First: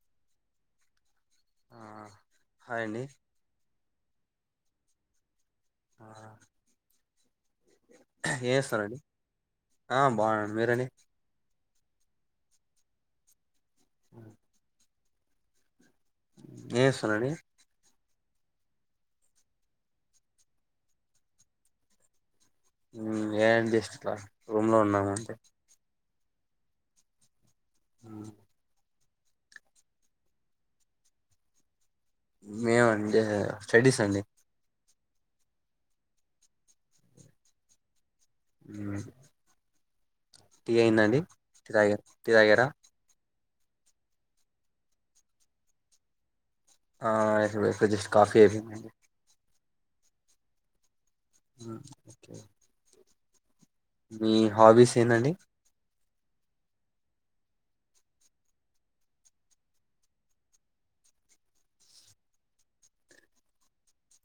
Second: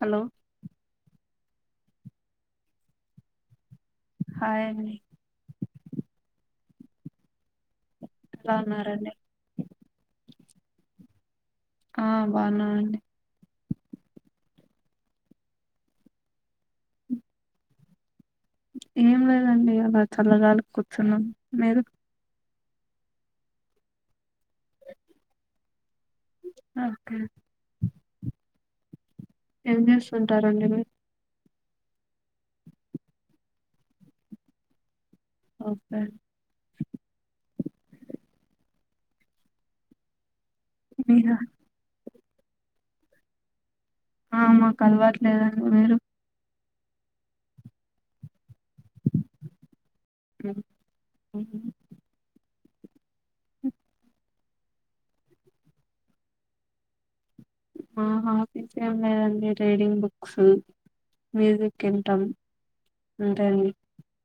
Hello hi అండి hi అండి ఆ ఏం ఎలా చేస్తరండి ఉన్నారండి ఆ బాగునండి మీరని ఆ బన్నాను అండి ఆ ఎం చేసురండి ఏం లేదండి అలా చల్లగాలి కూర్చున్నాం మీరు ఏం చేస్తున్న రూమ్ లో ఉన్నాను అండి ఓకే ఏం చేస్తుంటారండి మీరు మేము అంటే స్టడీస్ అండి ఓకే హ్మ్ టీ అయిందా అండి మీరు టి తగార టీ తగరా ఆ మాకు అలవట్లేదండి మీరు జస్ కాఫీ అయిపోయింది అండి అ ఓకే అ మీ హాబీస్ ఎందండి హాబిస్ ఏం లేదండి రీడింగ్ బుక్స్ మ్యూజిక్ ఇంటమ్ అంటే అండి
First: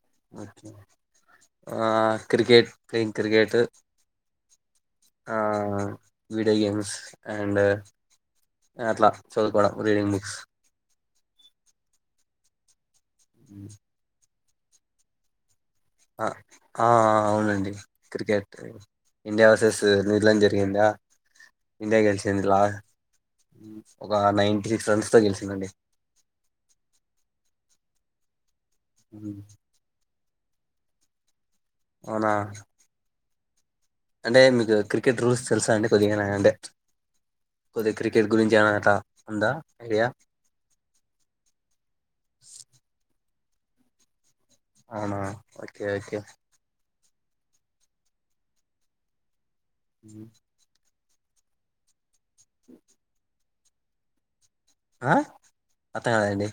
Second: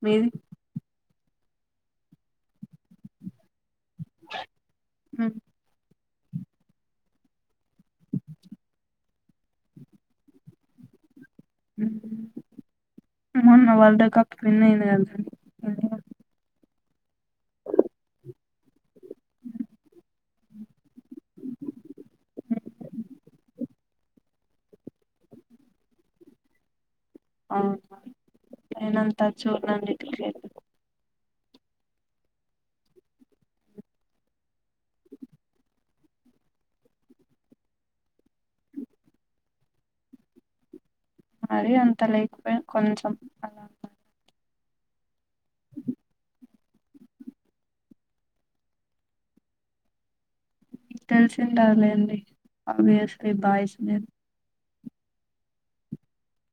మీది ఓకే క్రికెట్ ప్లయింగ్ క్రికెట్ ఆ ఉమ్. వీడియో గేమ్స్ అండ్ అట్లా చదువుకోవడం రీడింగ్ బుక్స్ అ ఉ వాల్ద పన్నయిన కతు అవునండి క్రికెట్ ఇండియా వర్సెస్ న్యూజిలాండ్ జరిగిందా ఇండియా గెలిచింది ఇలా ఒక నైన్ంట సిక్స్ రన్స్తో గెలిచందండి ఆ ఉమ్. ఏనంతచ న అవునా అంటే మీకు క్రికెట్ రూల్స్ తెలుసా అంటే కొద్దిగానా అంటే కొద్దిగా క్రికెట్ గురించి ఏనా అట ఉందా ఐడియా మరి అంత లేకపోయి కొంచెం అలా ఉ అనా ఓకే ఓకే జ కు తెలిసింది రవాలండి అవిస్ బాయస్ స ఆ అర్థం కల అండి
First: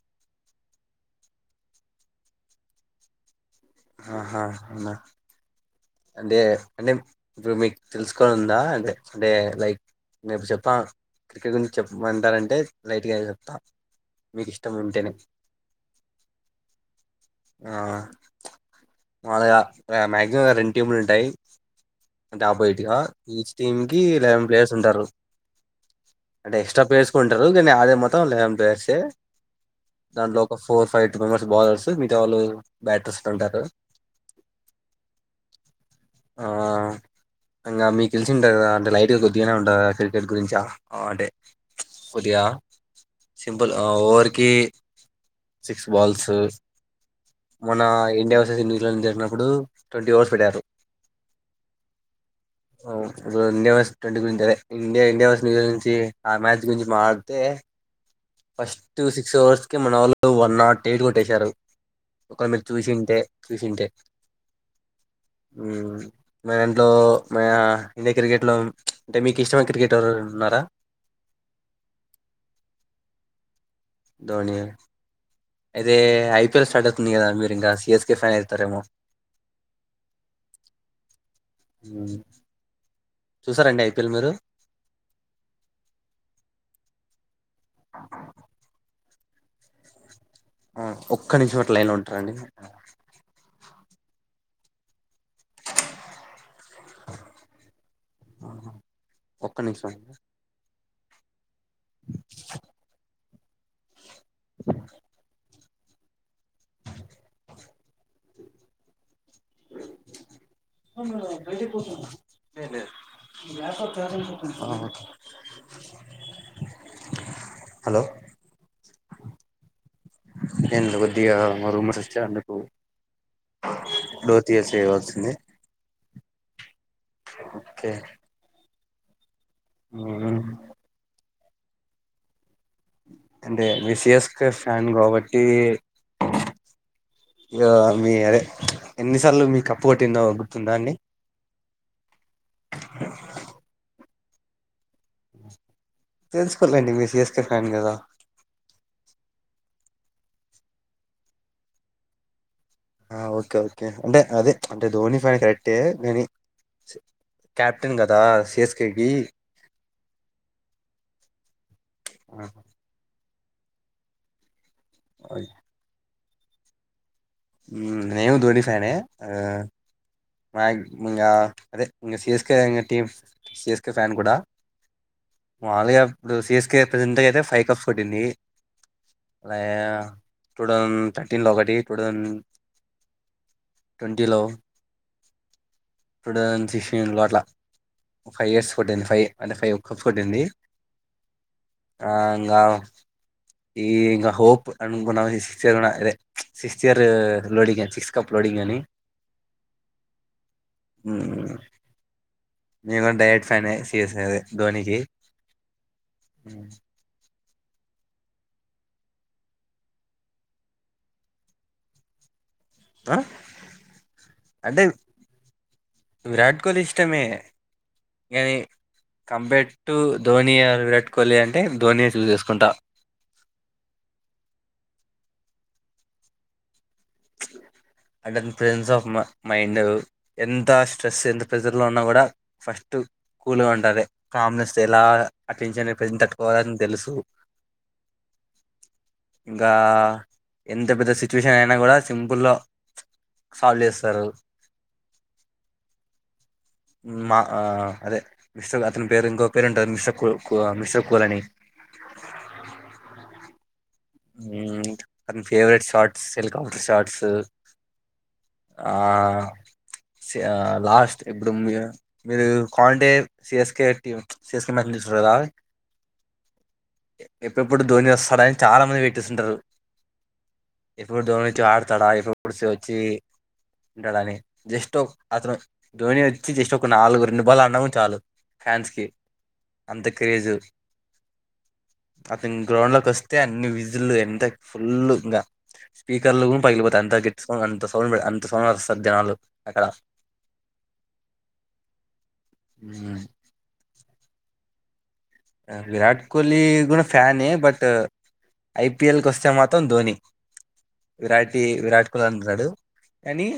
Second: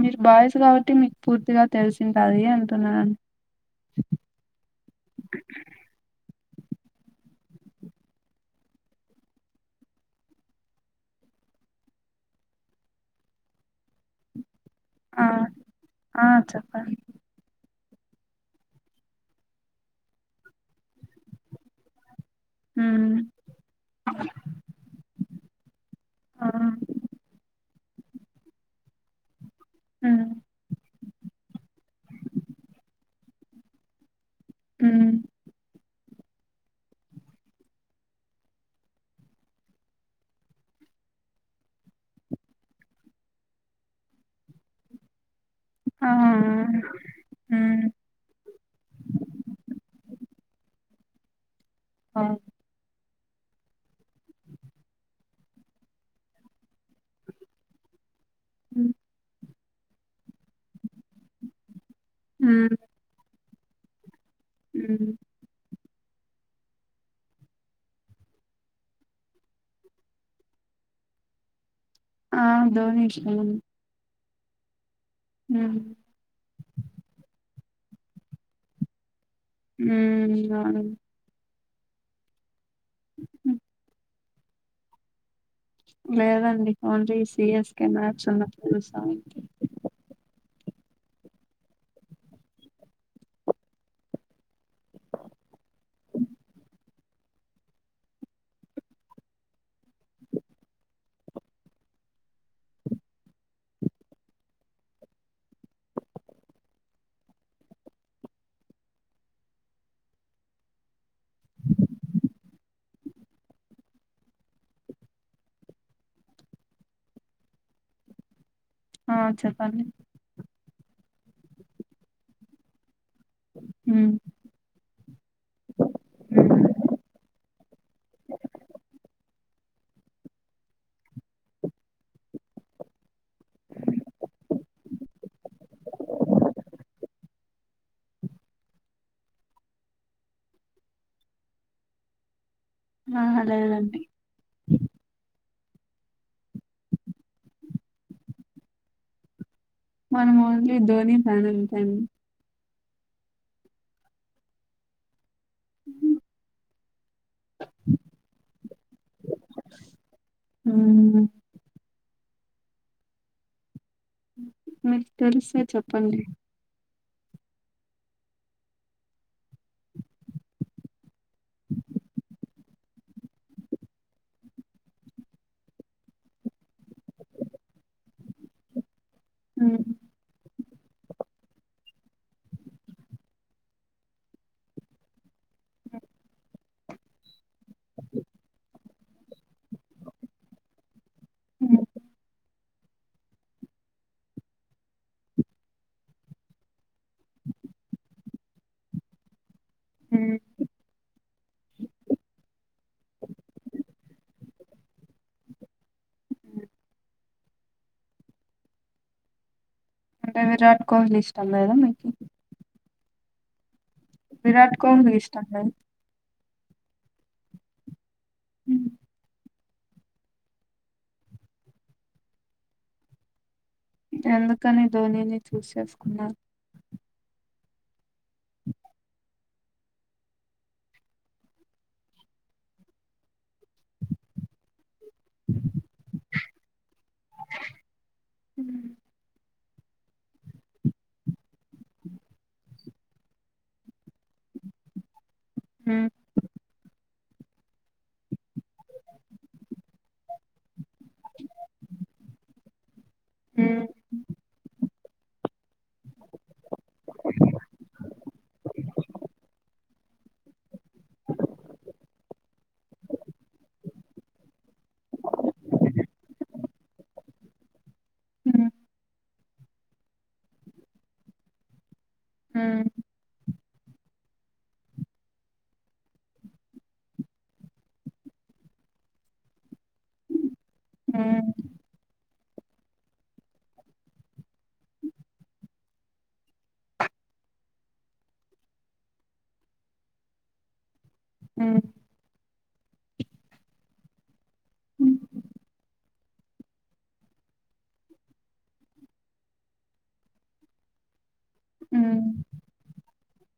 మీరు బాయసు కాబట్టి మీకు పూర్తిగా తెలిసింటుది అంటున్నానుడి ఆహా అంటే అంటే ఇప్పుడు మీకు తెలుసుకని ఉందా అంటే అంటే లైక్ నేప్పుడు చెప్పా క్రికెట్ గురించి చెప్పమంటారంటే లైట్గా చెప్తాను మీకు ఇష్టం ఉంటేనే ఆ ఆ చెప్పండి ఆ అళగా మాక్సిమం రెండు టీంలు ఉంటాయి అంట అబ ఇటుగా ఉమ్ ఈ టీమ్ కి లెవెన్ ప్లేయర్స్ ఉంటారు ఆ అంటే ఎక్స్ట్రా ప్లేయర్స్ కు ఉంటారు కానీ అదే మొత్తం మొత్తం లీవెన్ ప్లేయర్స్ ఉమ్ దాంట్లో ఒక four five eight members bowlers మిగా వాళ్ళు బ్యాటర్ ఉంటారు హమ్ హమ్ ఇంగా మీకు తెలిసింటది గదా అంటే లైట్గా కొద్దిగానే ఉంటుందా క్రికెట్ గురించ అంటే కొద్దిగా సింపుల్ ఓవర్కీ సిక్స్ ఆ బాల్స్ ఉమ్ మన ఇండియా వెర్సెస్ న్యూజిల్యాండ్ జరిగినప్పుడు ట్వంటీ ఓవర్స్ పెట్టారు ఆ ఆ, ఇండియా వర్స్ ట్వంటీ గురించి ఇండియా ఇండియా వర్స్ న్యూజిలాండ్ నుంచి ఆ మ్యాచ్ గురించి మాట్లాడితే ఫస్టు సిక్స్ ఓవర్స్ కి మన వాళ్ళు వన్ ఆట్ యైట్ కొట్టేశారు ఒకర్ని చూసి క్రిషింటే హమ్ హమ్ మా దాంట్లో మా ఇండియా క్రికెట్లో అంటే మీకు ఇష్టమైన క్రికెటర్ ఎవరన్నా ఉన్నారా ఆ ధోనీ ఇష్టం ధోనీ ఆ అయితే ఐపీఎల్ స్టార్ట్ అవుతుంది కదా మీరు ఇంగా సీఎస్కే ఫ్యాన్ అయితారు ఏమో ఉ అవును ఉ హ్మ్. చూసారండి ఐపీఎల్ మీరు లేదండి ఓన్లీ సిఎస్కె మ్యాచ్ ఉన్నప్పుడు చూస్తా ఆ ఒక్క నిమిషం అట్లే లైన్లో ఉంటారండి ఒక్క నిమిషం హలో ఆ చెప్పండి నేను కొద్దిగా మా రూమ్మేట్స్ వచ్చారు అందుకు ఉమ్ డోర్ తీసేయ్ వస్తుంది ఆ అంటే మీరు సీఎస్కే ఫ్యాన్ కాబట్టి ఇగ మీ అరే ఎన్నిసార్లు మీ కప్పు కొట్టిందొ గుర్తుందా అండి ఆ లేదండి తెలుసుకోవల్ అండి మీరు సిఎస్కే ఫ్యాన్ గదా మనం ఓన్లీ ధోని ఫ్యాన్ అంతే అండి ఆ ఓకే ఓకే అంటే అదే అంటే ధోని ఫ్యాన్ క అంటే నేను క్యాప్టెన్ గదా సిఎస్కే కి ఉమ్ ఆ మీకు తెలుసా చెప్పండి ఉ నేను ధోని ఫ్యానే ఆ ఇంకా అదే ఇం సిఎస్కే టీమ్ సిఎస్కే ఫ్యాన్ కూడా మాములుగా ఇప్పుడు సిఎస్కే ప్రజెంట్గా అయితే ఫైవ్ కప్స్ కొట్టింది లయ హ్మ్ టూ థౌసండ్ థర్టీన్ లో ఒకటి టూ థౌసండ్ ట్వంటీ లో టూ థౌసండ్ సిన్స్టీన్ లో అట్లా ఫైవ్ ఇయర్స్ కొట్టింది ఫైవ్ అంటే ఫైవ్ కప్ కొట్టింది ఆ ఇంకా ఈ ఇంగ్ హోప్ అన్కున్నా సిక్స్త్ ఇయర్ ఇదే సిక్స్త్ ఇయర్ లోడింగ్ అ సిక్స్త్ కప్ లోడింగ్ అని ఉ ఉ నేను గాని డై హార్ట్ ఫాన్ సిఎస్ అదే ధోనికి అంటే విరాట్ కోహ్లీ ఇష్టం లేదా మీకు ఆ విరాట్ కోహ్లీ ఇష్టం లే కొలి ఇష్టమే ఈ కంపేట్ టు ధోని ఆ విరాట్ కోహ్లీ అంటే ధోనిని చూస్ చేసుకుంటా ఎందుకని ధోనిని చూస్ చేసుకున్నారు అంటే ప్రజెన్స్ ఆఫ్ మ మైండ్ ఎంత స్ట్రెస్ ఎంత ప్రెజర్ లో ఉన్నా కూడా ఫస్ట్ కూల్గా ఉండాలే కామ్నెస్ ఎలా అటెన్షన్ ప్రెషర్ తట్టుకోవాలని తెలుసు ఇంకా ఎంత పెద్ద సిచ్యువేషన్ అయినా కూడా సింపుల్ గా సాల్వ్ చేస్తారు హ్మ్ మా ఆ అదే మిస్టర్ అతని పేరు ఇంకో పేరుంటది మిస్టర్ కూల్ మిస్టర్ కూలని హ్మ్ హ్మ్ అతను ఫేవరెట్స్ షార్ట్స్ సెల్ కపూటర్ [unintelligible] షార్ట్స్ ఆ లాస్ట్ ఇప్పుడు మీరు మీరు కాంటే సిఎస్కే టీం సిఎస్కే మ్యాచ్ చూసరు కదా ఎప్పుడెప్పుడు ధోని వస్త [unintelligible] [unintelligible] హ్మ్ తడాయిలు ఫూడ్సి హ్మ్ వచ్చి ఉంటాడని జస్ట్ అతను ధోని వచ్చి జస్ట్ ఒక నాలుగు రెండు బాల్లు ఆడినా కూడా చాలు ఫ్యాన్స్ కి అంత క్రేజు హ్మ్ అతను గ్రౌండ్ లో కొస్తే అన్నీ విజిల్ ఫుల్ ఎంత ఫుల్లు ఇంక స్పీకర్లు కూడా పగిలిపోతాయి అంత గట్టి సౌ అంత సౌండ్ అంత సౌండ్ అస్తది జనాలు అక్కడ హ్మ్ హ్మ్ విరాట్ కోహ్లీ కూడా ఫ్యానే బట్ ఐపిఎల్ కి వస్తే మాత్రం ధోని విరాటి విరాట్ హ్మ్ కోహ్ అంటన్నాడు కానీ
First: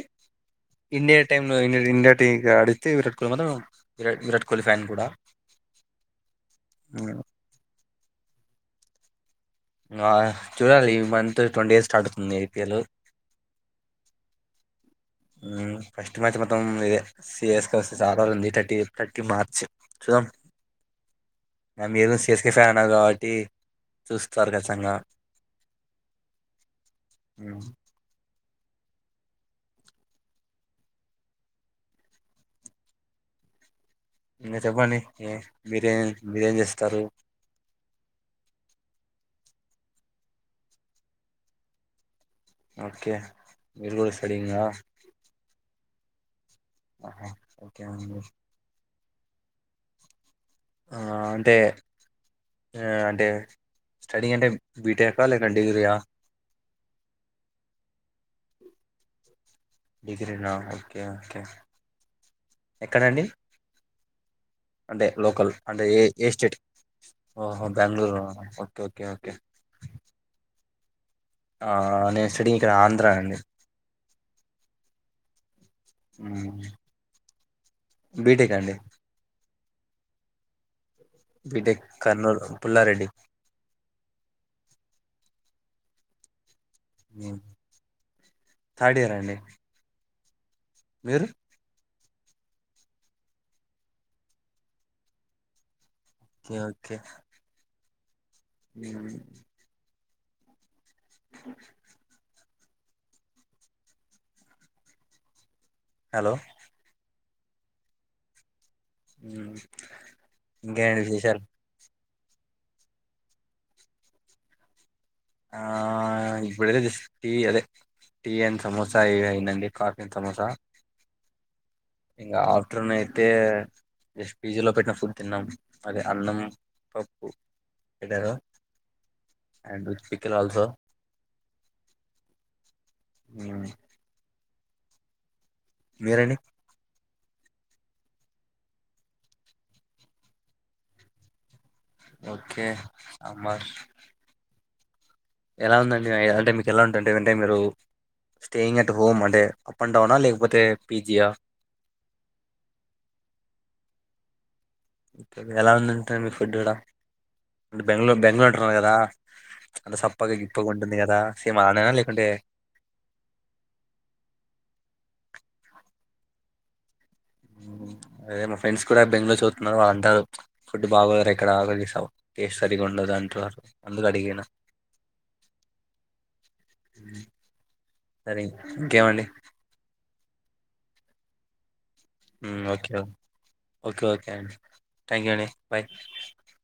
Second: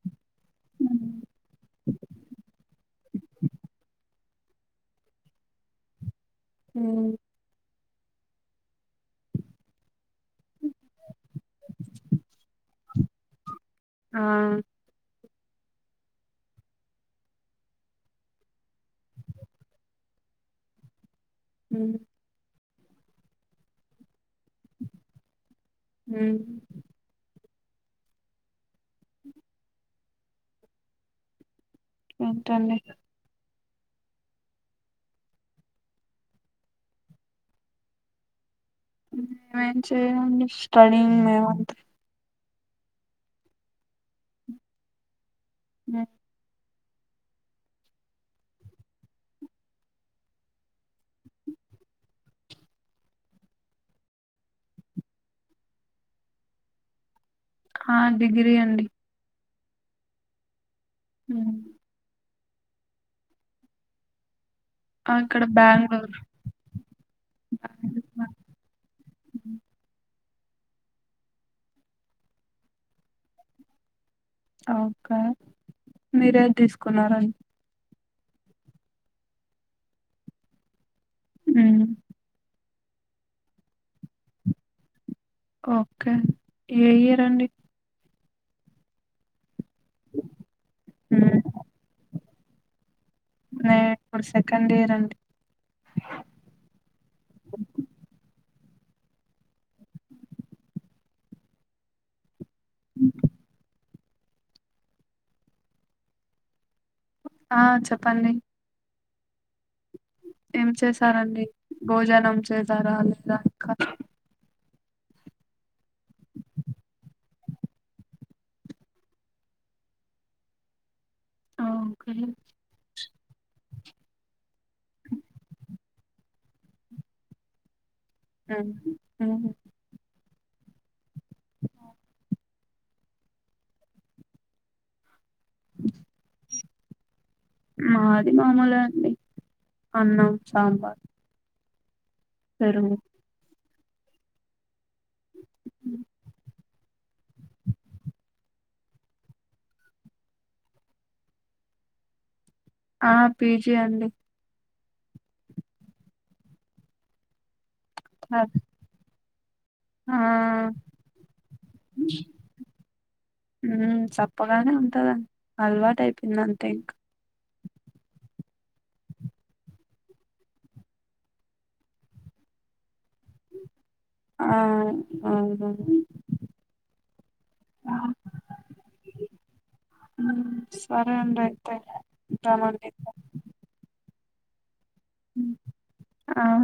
ఇండియా టైమ్ లో ఇండియా టీం కి ఆడితే విరాట్ కోహ్లీ మాత్రం విరా విరాట్ కోహ్లీ ఫ్యాన్ కూడా హ్మ్ ఆ చూడాలి ఈ మంత్ ట్వంటీ డేస్ స్టార్ట్ అవుతుంది ఐ పీ ఎల్ ఆ ఫస్ట్ మ్యాచ్ మొత్తం ఇదే సిస్ కస్తే చాలా ఉంది థర్టీ థర్టీ మార్చ్ చూద్దాం మ హ్మ్ మీరు సి ఎస్ కె ఫ్యాన్ [unintelligible] కాబట్టి చూస్తారు ఖచ్చితంగా హ్మ్ [inaudible] ఎంటండి మీరు చెప్పండి ఏ బిర్యానీ బిర్యానీ చేస్తారు మేమేం చేయమండి స్టడీయింగ్ మేమంతే ఓకే మీరు గూడా స్టడీయింగా హ్మ్ [inaudible] ఆ అంటే అంటే స్టడీ అంటే బీటెక్కా లేక డిగ్రీయా ఆ డిగ్రీ అండి డిగ్రీ నా ఓకే ఓకే ఉమ్. ఎక్కడండి అంటే ఆ ఇక్కడ లోకల్ అంటే ఏ బెంగళూరు ఏ స్టేట్ ఓహో బెంగుళూరు ఓకే ఓకే ఓకే ఆ నేను స్టడీ ఇక్కడ ఆంధ్రా అండి ఓకే మీరేది తీసుకున్నారం బీటెకా అండి బిటెక్ హ్మ్. కర్నూలు పుల్లారెడ్డి ఓకే ఏ యెయ్యరండి థర్డ్ ఇయర్ అండి మీరు న ఇప్పు సెకండ్ ఇయర్ అండి ఓకే హ [inaudible] అ [inaudible] హలో ఆ చెప్పండి [unintelligible] ఏం ఇంకేంటి విశేషాలు చేశారంండి భోజన చేజ [unintelligible] ఆ ఇడుద టీ అదే టీ అం సమోస ఇ ఇయినండి కాఫీ అం సమోసా ఓకే. ఇంగ ఆఫటర్నూన్ అయితే జస్ట్ పీజీ లో పెట్టిన ఫుడ్ తిన్నాం అదే అన్నం పప్పు పెట్టారు మా ఫనాల సార్ మ్మ్మ్ మీేరేని మాది మామూలు అండి అన్నం సాంబార్ ఓకే పెరుగు. అమ ఎలా ఉందండింటే మీకు ఎలా ఉంటుే ఏదంటే మీరు స్టేయింగ్ అట్ హోమ్ అంటే అప్ అండ్ డౌనా లేకపోతే పీజియా ఆ పీజీ అండి ఇ ఎలా ఉందింటుారు మీ ఫుడ్ కూడా అంట బెంగళూ బెంగళూరు అద్ అంటున్నారు కదా అంటే ఆ సప్పగా గిప్పగా ఉంటుంది కదా సేమ్ అలానేనా లేకుంటే చప్పగానే ఉంటదండి హల్వాటు అయిపోయిందంత థ్యాంక్ యూ అదే మా ఫ్రెండ్స్ కూడా బెంగళూరు చదువుతున్నారు వాళ్ళందారు ఫుడ్ బాగరు ఎక్కడా టేస్ట్ సరి ఉ అందుకు అడిగనా ఆ! అవునవును. సరే ఇంకేమండి సరే ఉంయితే ఓకే ఓకే క తా హ్మ్. బాయ్ ఆ!